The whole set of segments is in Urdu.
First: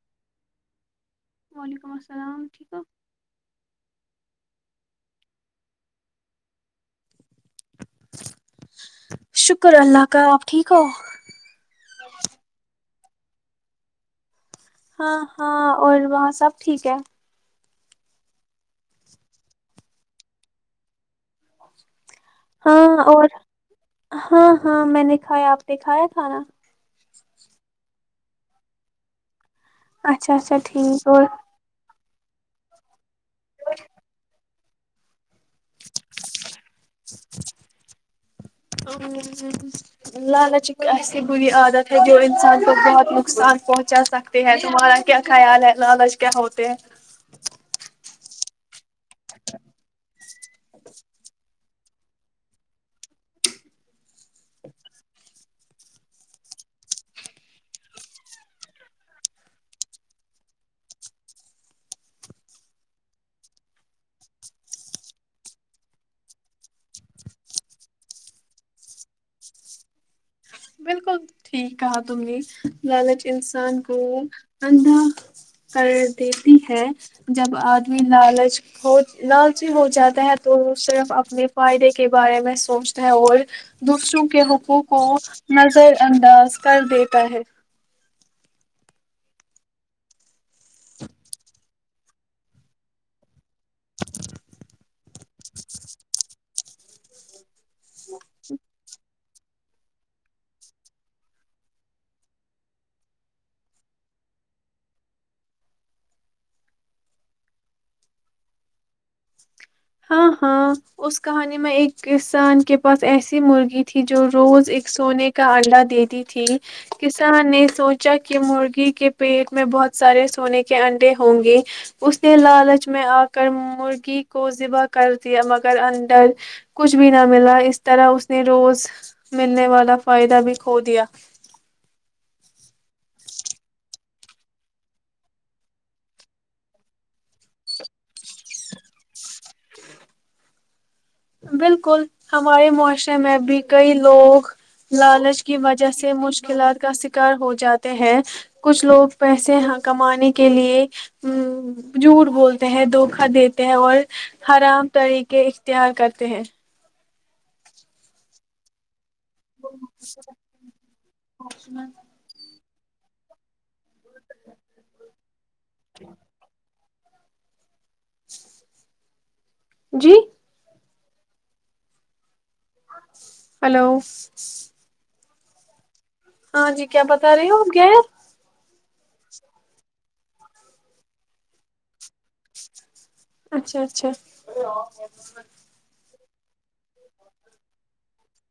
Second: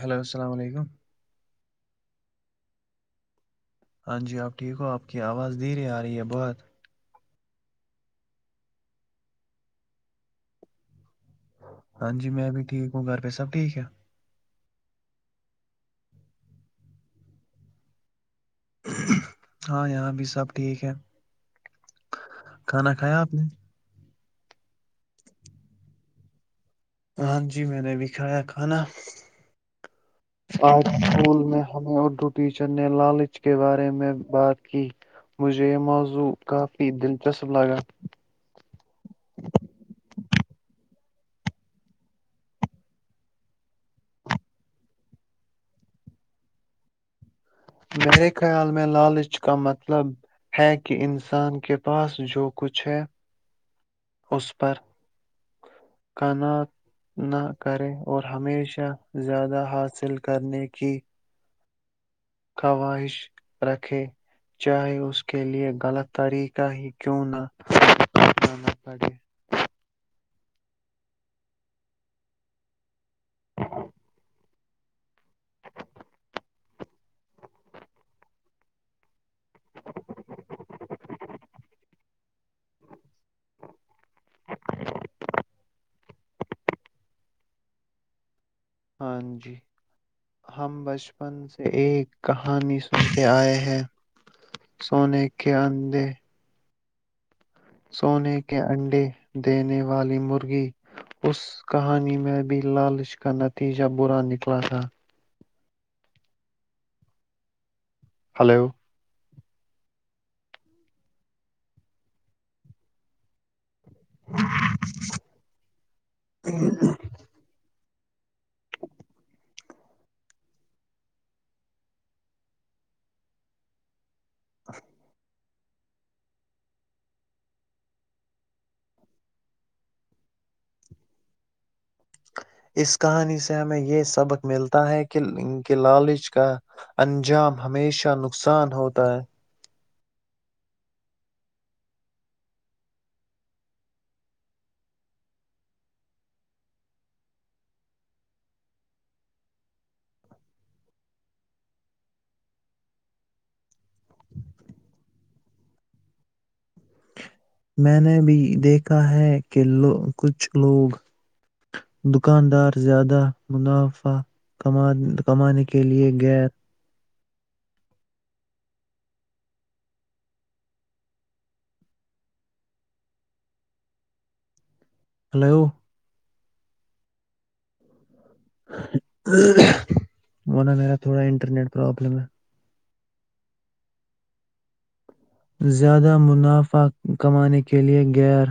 ہیلو السلام علیکم [unintelligible] ہاں جی آپ ٹھیک ہو آپ کی آواز دھیر ہی آ رہی ہے بہت شکر اللہ کا آپ ٹھیک ہو ہاں جی میں بھی ٹھیک گھر پہ سب ٹھیک ہے ہاں ہاں اور وہاں سب ٹھیک ہے ہاں یہاں بھی سب ٹھیک ہے کھانا ہاں کھایا اور آپ نے ہاں ہاں میں نے کھایا آپ نے کھایا کھانا ہاں جی میں نے بھی کایا کھانا اچھا اچھا آج ٹھیک اور پھول میں ہمیں ا روٹی چن لالچ کے بارے میں بات کہ مجھے یہ موضوع کافی دلچسپ لگا لالچ ایک ایسی بری عادت ہے جو انسان کو بہت نقصان پہنچا سکتے ہیں تمہارا کیا خیال ہے لالچ کیا ہوتے ہیں میرے خیال میں لالچ کا مطلب ہے کہ انسان کے پاس جو کچھ ہے اس پر کنا نہ کرے اور ہمیشہ زیادہ حاصل کرنے کی خواہش رکھے چاہے اس کے لے غلط طریقہ ہی کیوں نہ جانا پڑے بالکل ٹھیک کہا تم نے لالچ انسان کو اندا کر دیتی ہے جب آدمی لالچ ہو لالچی ہو جاتا ہے تو صرف اپنے فائدے کے بارے میں سوچتا ہے اور دوسروں کے حقوق کو نظر انداز کر دیتا ہے ہاں جی ہم بچپن سے ایک کہانی سنتے آئے ہیں سونے کے اندے سونے کے انڈے دینے والی مرغی اس کہانی میں بھی لالچ کا نتیجہ برا نکلا تھا ہلو ہاں ہاں اس کہانی میں ایک کسان کے پاس ایسی مرغی تھی جو روز ایک سونے کا اڈا دیتی تھی کسان نے سوچ کہ مرغی کے پیٹ میں بہت سارے سونے کے انڈے ہوں گے اس نے لالچ میں آ کر مرغی کو ذبح کر دیا اندر کچھ بھی نہ ملا اس طرح اس نے روز ملنے والا فائدہ بھی کھو دیا [inaudible] اس کہانی سے ہمیں یہ سبق ملتا ہے کہ ان کے لالچ کا انجام ہمیشہ نقصان ہوتا ہے بالکل ہمارے معاشرے میں بھی کئی لوگ لالچ کی وجہ سے مشکلات کا شکار ہو جاتے ہیں کچھ لوگ پیسے کمانے کے لیے ا جھوٹ بولتے ہیں دھوکا دیتے ہیں اور حرام طریقے اختیار کرتے ہیں [inaudible] میں نے بھی دیکھ ہیں کہ کچھ لوگ دکاندار [inaudible] زیادہ مناف [inaudible] کمان [inaudible] کمان [inaudible] کے لیے گیر جی ہلو ہلو ہاں جی کیا بتا رہی ہو آپ گ وہ نا میرا تھوڑا انٹرنیٹ پررابلم ہے [inaudible] اچھا اچھا زیادہ مک نافع کمانے کے لئے یر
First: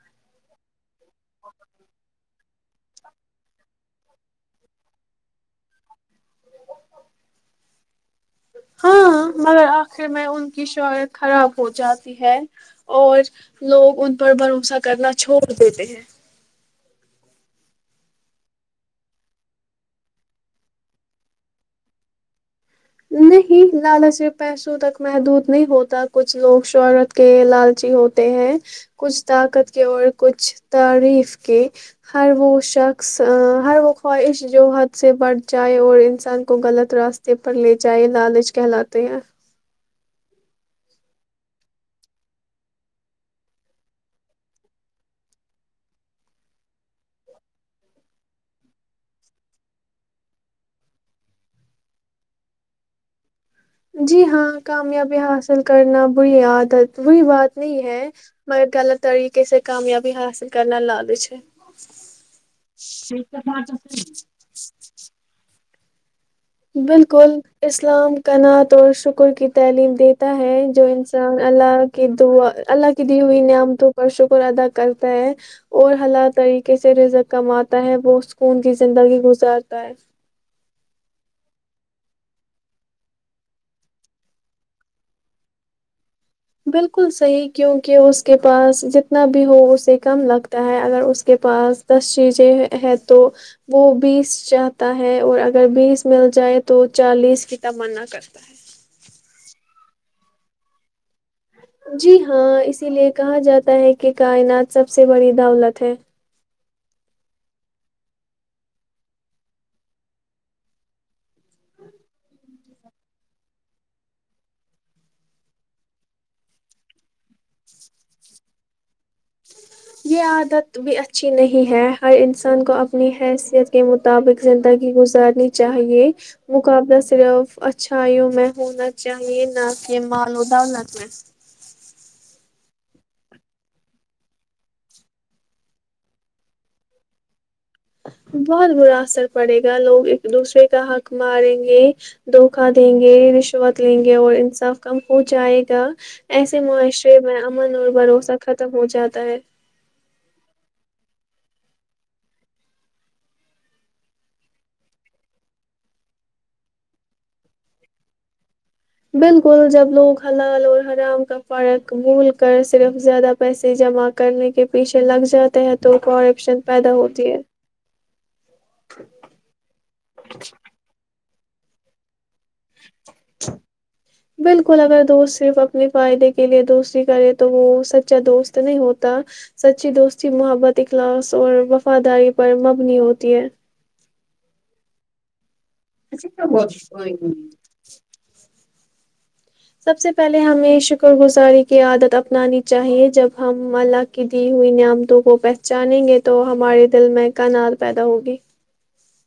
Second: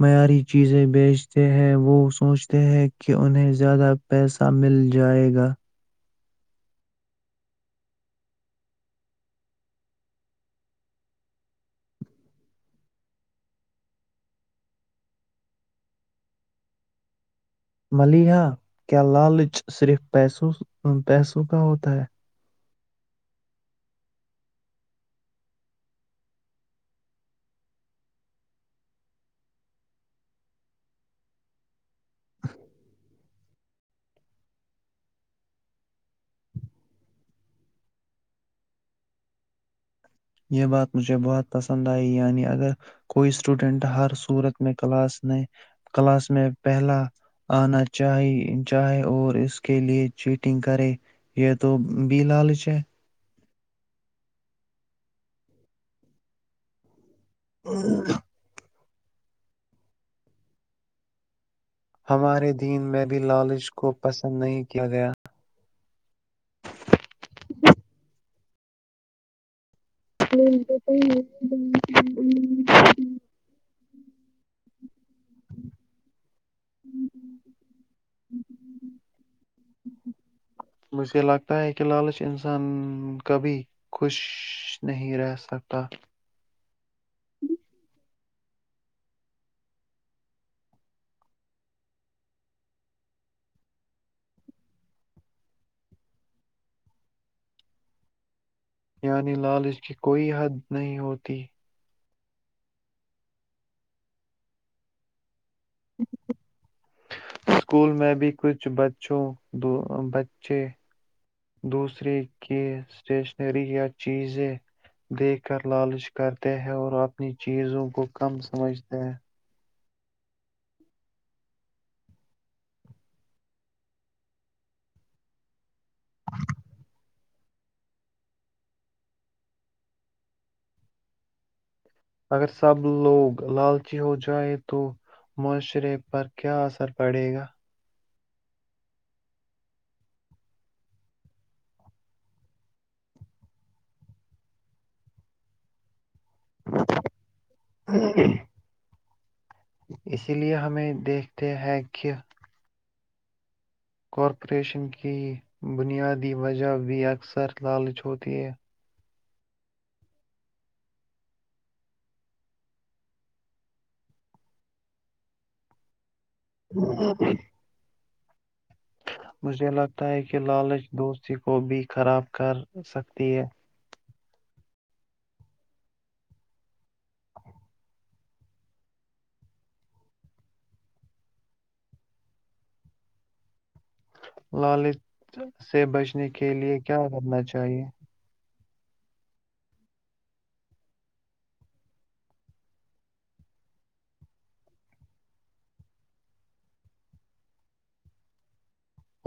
معیاری چیزیں بھی بیچتے ہیں وہ سوچ ہیں کہ انہیں زیادہ پیسہ مل جائے گا ہاں مگر آخر میں ان کی شہرت خراب ہو جاتی ہے اور لوگ ان پر بھروسہ کرنا چھوڑ دیتے ہیں [inaudible] ملحا کیا لالچ صرف پیسوں کا ہوتا ہے [inaudible] نہیں لالچ سے پیسوں تک محدود نہیں ہوتا کچھ لوگ شہرت کے لالچی ہوتے ہیں کچھ طاقت کے اور کچھ تعریف کے ہر وہ شخص ہر وہ خواہش جو حد سے بٹھ جائے اور انسان کو غلط راستے پر لے جائی لالچ کہلاتے ہیں [inaudible] یہ بات مجھے بہت پسند آئی یعنی اگر کوئی اسٹوڈینٹ ہر صورت میں کلاس میں کلاس میں پہلا آنا چی چاہے اور اس کے لیے چیٹنگ کرے یہ تو بھی لالچ ہے جی ہاں کامیابی حاصل کرنا بری عادت وہی بات نہیں ہے مگر غلط طریقے سے کامیابی حاصل کرنا لادےھ ہمارے دین میں بھی لالچ کو پسند نہیں کیا گیا بالکل اسلام کنعت اور شکر کی تعلیم دیتا ہے جو انسان اللہ کی دعا اللہ کی دی ہوئی نعمتوں پر شکر ادا کرتا ہے اور حالات طریقے سے رزک کماتا ہے وہ سکون کی زندگی گزارتا ہے مجھے لگتا ہے کہ لالچ انسان کبھی خوش نہیں رہ سکتا [unintelligible] بالکل صحیح کیونکہ اس کے پاس جتنا بھی ہو اسے کم لگتا ہے اگر اس کے پاس دس چیزیں ہے تو وہ بیس چاہتا ہے اور اگر بیس مل جائے تو چالیس کی تمنا کرتا ہے یعنی لال اس کی کوئی حد نہیں ہوتی جی ہاں اسی لیے کہا جاتا ہے کہ کائنات سب سے بڑی دولت ہے [unintelligible] اسکول میں بھی کچھ بچوں بچے دوسرے کی اسٹیشنری یا چیزیں دیکھ کر لالچ کرتے ہیں اور اپنی چیزوں کو کم سمجھتے ہیں یہ عادت بھی اچھی نہیں ہے ہر انسان کو اپنی حیثیت کے مطابق زندگی گزارنی چاہیے مقابلہ صرف اچھائیوں میں ہونا چاہیے نہ کہ مود اگر سب لوگ لالچی ہو جائے تو معاشرے پر کیا اثر پڑے گا بہت برا اثر پڑے گا لوگ ایک دوسرے کا حق ماریں گے دھوکا دیں گے رشوت لیں گے اور انصاف کم ہو جائے گا ایسے معاشرے میں امن اور بھروسہ ختم ہو جاتا تا اسی لیے ہمیں دیکھتے ہیں کہ کارپوریشن کی بنیادی وجہ بھی اکثر لالچ ہوتی ہے بالکل جب لوگ حلال اور حرام کا فرق بھول کر صرف زیادہ پیسے جمع کرنے کے پیچھے لگ جاتے ہیں تو کار ن پیدا ہوتی ہے مجھے لگتا ہے کہ لالچ دوست کسی کو بھی خراب کر سکتی ہے بالکل اگر دوست صرف اپنے فائدے کے لیئے دوستی کرے تو وہ سچا دوست نہیں ہوتا سچی دوستی محبت اخلاص اور وفاداری پر مبنی ہوتی ہے لال سے بچنے کے لیے کیا کرنا چاہیے سب سے پہلے ہمیں شکر گزاری کی عادت اپنانی چاہیے جب ہم اللہ کی دی ہوئی نعمتوں کو پہچانیں گے تو ہمارے دل میں کنار پیدا ہوگی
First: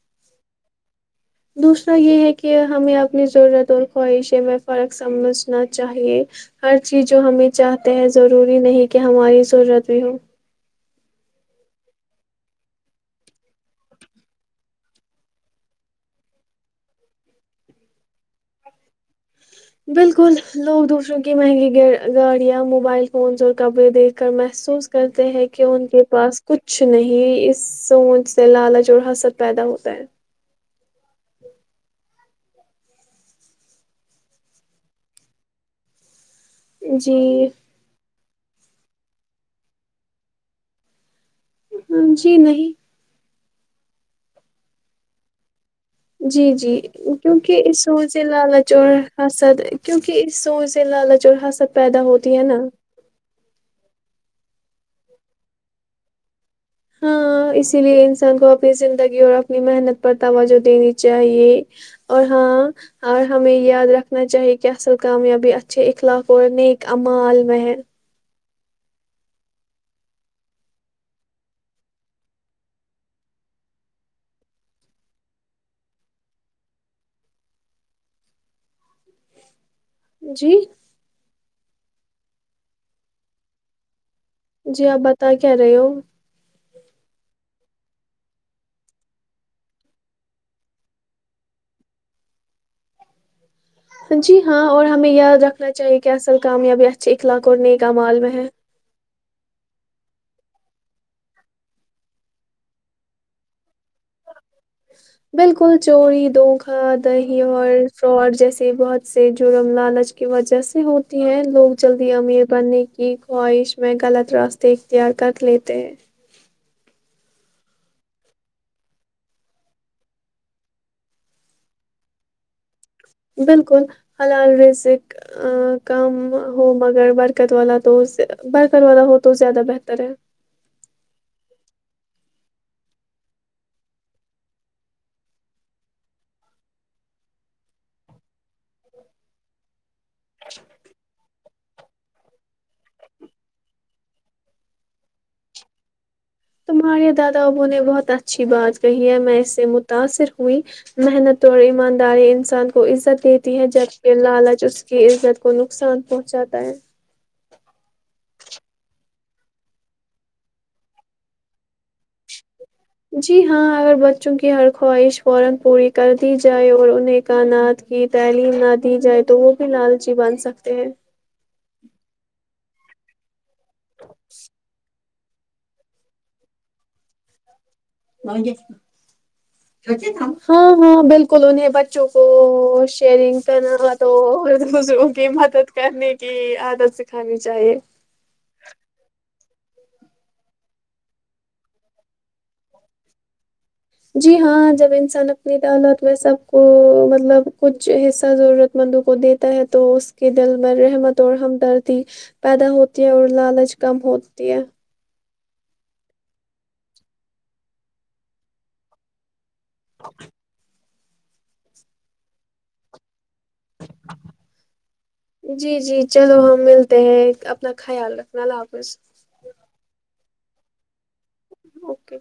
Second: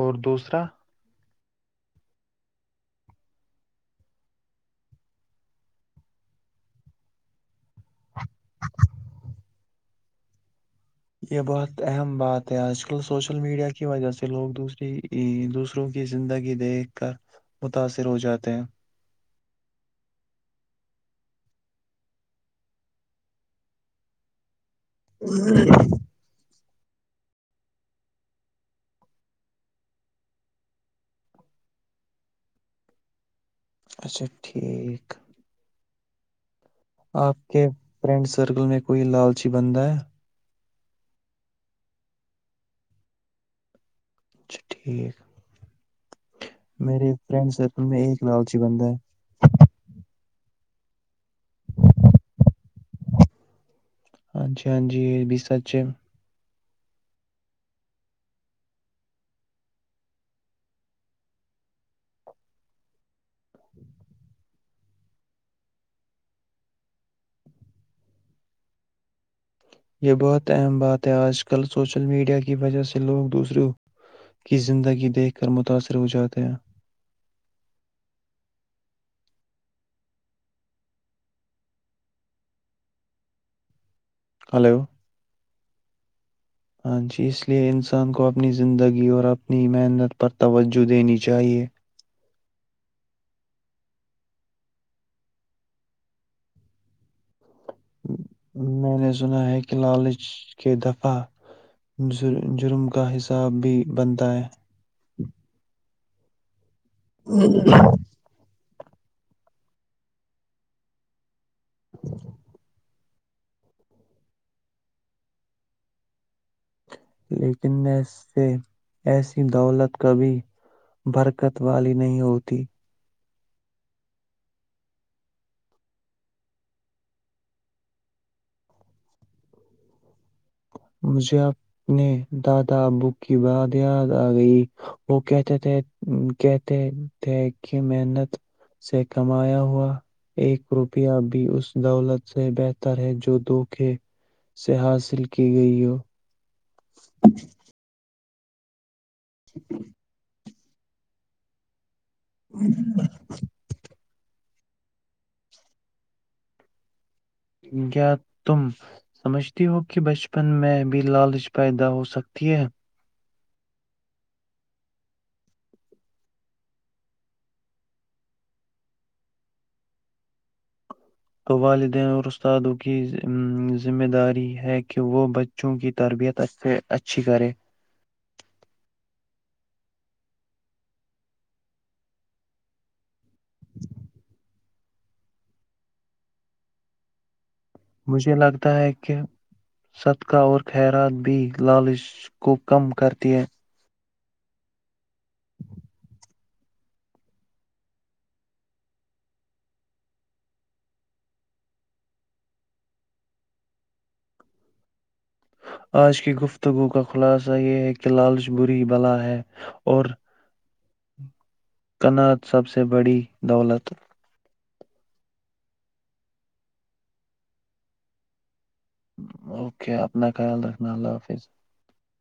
اور دوسرا دوسرا یہ ہے کہ ہمیں اپنی ضرورت اور خواہشیں میں فرق سمجھنا چاہیے ہر چیز جو ہمیں چاہتے ہیں ضروری نہیں کہ ہماری ضرورت بھی ہو یہ بہت اہم بات ہے آج کل سوشل میڈیا کی وجہ سے لوگ دوسری دوسروں کی زندگی دیکھ کر متاثر ہو جاتے ہیں بالکل لوگ دوسروں کی مہنگی گاڑیاں موبائل فونس اور کپڑے دیکھ کر محسوس کرتے ہیں کہ ان کے پاس کچھ نہیں اس سوچ سے لالچ اور حسد پیدا ہوتا ہے اچھا ٹھیک آپ جی کے فرینڈس سرکل میں کوئی لالچی بن ہے جی نہیں اھ ٹھیک جی جی میرے فرینڈ کیونکہ اس سرکل سو میں سے ایک لالچی بندہ لالچوڑ ہے خاصد کیونکہ اس سور سے لالچ اور ح ست پیدا ہوتی ہے نا ہاں جی ہاں جی بی سرچ ہاں اسی لیے انسان کو اپنی زندگی اور اپنی محنت پر توجہ دینی چاہیے اور ہاں اور ہمیں یاد رکھنا چاہیے کہ اصل کامیابی اچھے اخلاق اور نیک امال میں ہے یہ بہت اہم بات ہے آج کل سوشل میڈیا کی وجہ سے لوگ دوسروں کی زندگی دیکھ کر متاثر ہو جاتے ہیں جی ہلو جی آپ بتیں گے کیا رہے ہو ہاں جی اس لئے انسان کو اپنی زندگی اور اپنی محنت پر توجہ دینی چاہیئے جی ہاں اور ہمیں یاد رکھنا چاہیے کہ اصل کامیابی اچھے اخلاق کرنے کا مالوم ہے میں نے سنا ہے کہ لالچ کے دفعہ جرم کا حساب بھی بنتا ہے بالکل چوری دو ہاں دہی اور فراڈ جیس بہت سے جرم لالچ کی وجہ سے ہوتی ہیں لوگ جلد امییر پنے کی خواہش میں غلط راستے اختیار کر لیتے ہیں لیکن اس سے ایسی دولت کبھی برکت والی نہیں ہوتی بالکل حلال رزق کم ہو مگر برکت والا تو برکت والا ہو تو زیادہ بہتر ہے مجھے اپنے دادا ابو کی بات یاد آ گئی وہ کہتے تھے کہتے تھے کہ محنت سے کمایا ہوا ایک روپیہ بھی اس دولت سے بہتر ہے جو دھوکے سے حاصل کی کی گئی ہو تمہارے دادا بو نے بہت اچھا اچھی بات توہیا میں اس سے متاأثر ائی محنت تو اور، ان ارے انسان کو عزت دیتی ہیں جبکہ لالچ جس کی عزت کو نقصان پہنچاتا ہے کیا تم سمجھتی ہو کہ بچپن میں بھی لالچ پیدا ہو سکتی ہے جی ہاں اگر بچوں کی ہر خواہش فورا پوری کر دی جائے اور انہیں کائنات کی تعلیم نہ دی جائے تو وہ بھی لالچی بن توبال د اورستا دو کہ ذمہ داری ہے کہ کہ وہ بچوں کی تربیت سے اچھی کرے ہاں ہاں بالکل انہیں بچوں کو شیئرنگ کرنا تو دوسروں کی مدد کرنے کی عادت سکھانی چاہیے مجھے لگتا ہے کہ صدقہ اور خیرات بھی لالچ کو کم کرتی ہیں جی ہاں جب انسان اپنی دالت میں سب کو مطلب کچھ حصہ ضرورت مندوں کو دیتا ہے تو اس کے دل میں رحمت اور ہمدردی پیدا ہوتی ہے اور لالچ کم ہوتی ہے آج کی گفتگو کا خلاصہ یہ ہے کہ لالچ بری بلا ہے اور کنعت سب سے بڑی دولت جی جی چلو ہم ملتے ہیں اپنا خیال رکھنا لاپ اوکے آپ اپنا خیال رکھنا اللہ حافظ اوکے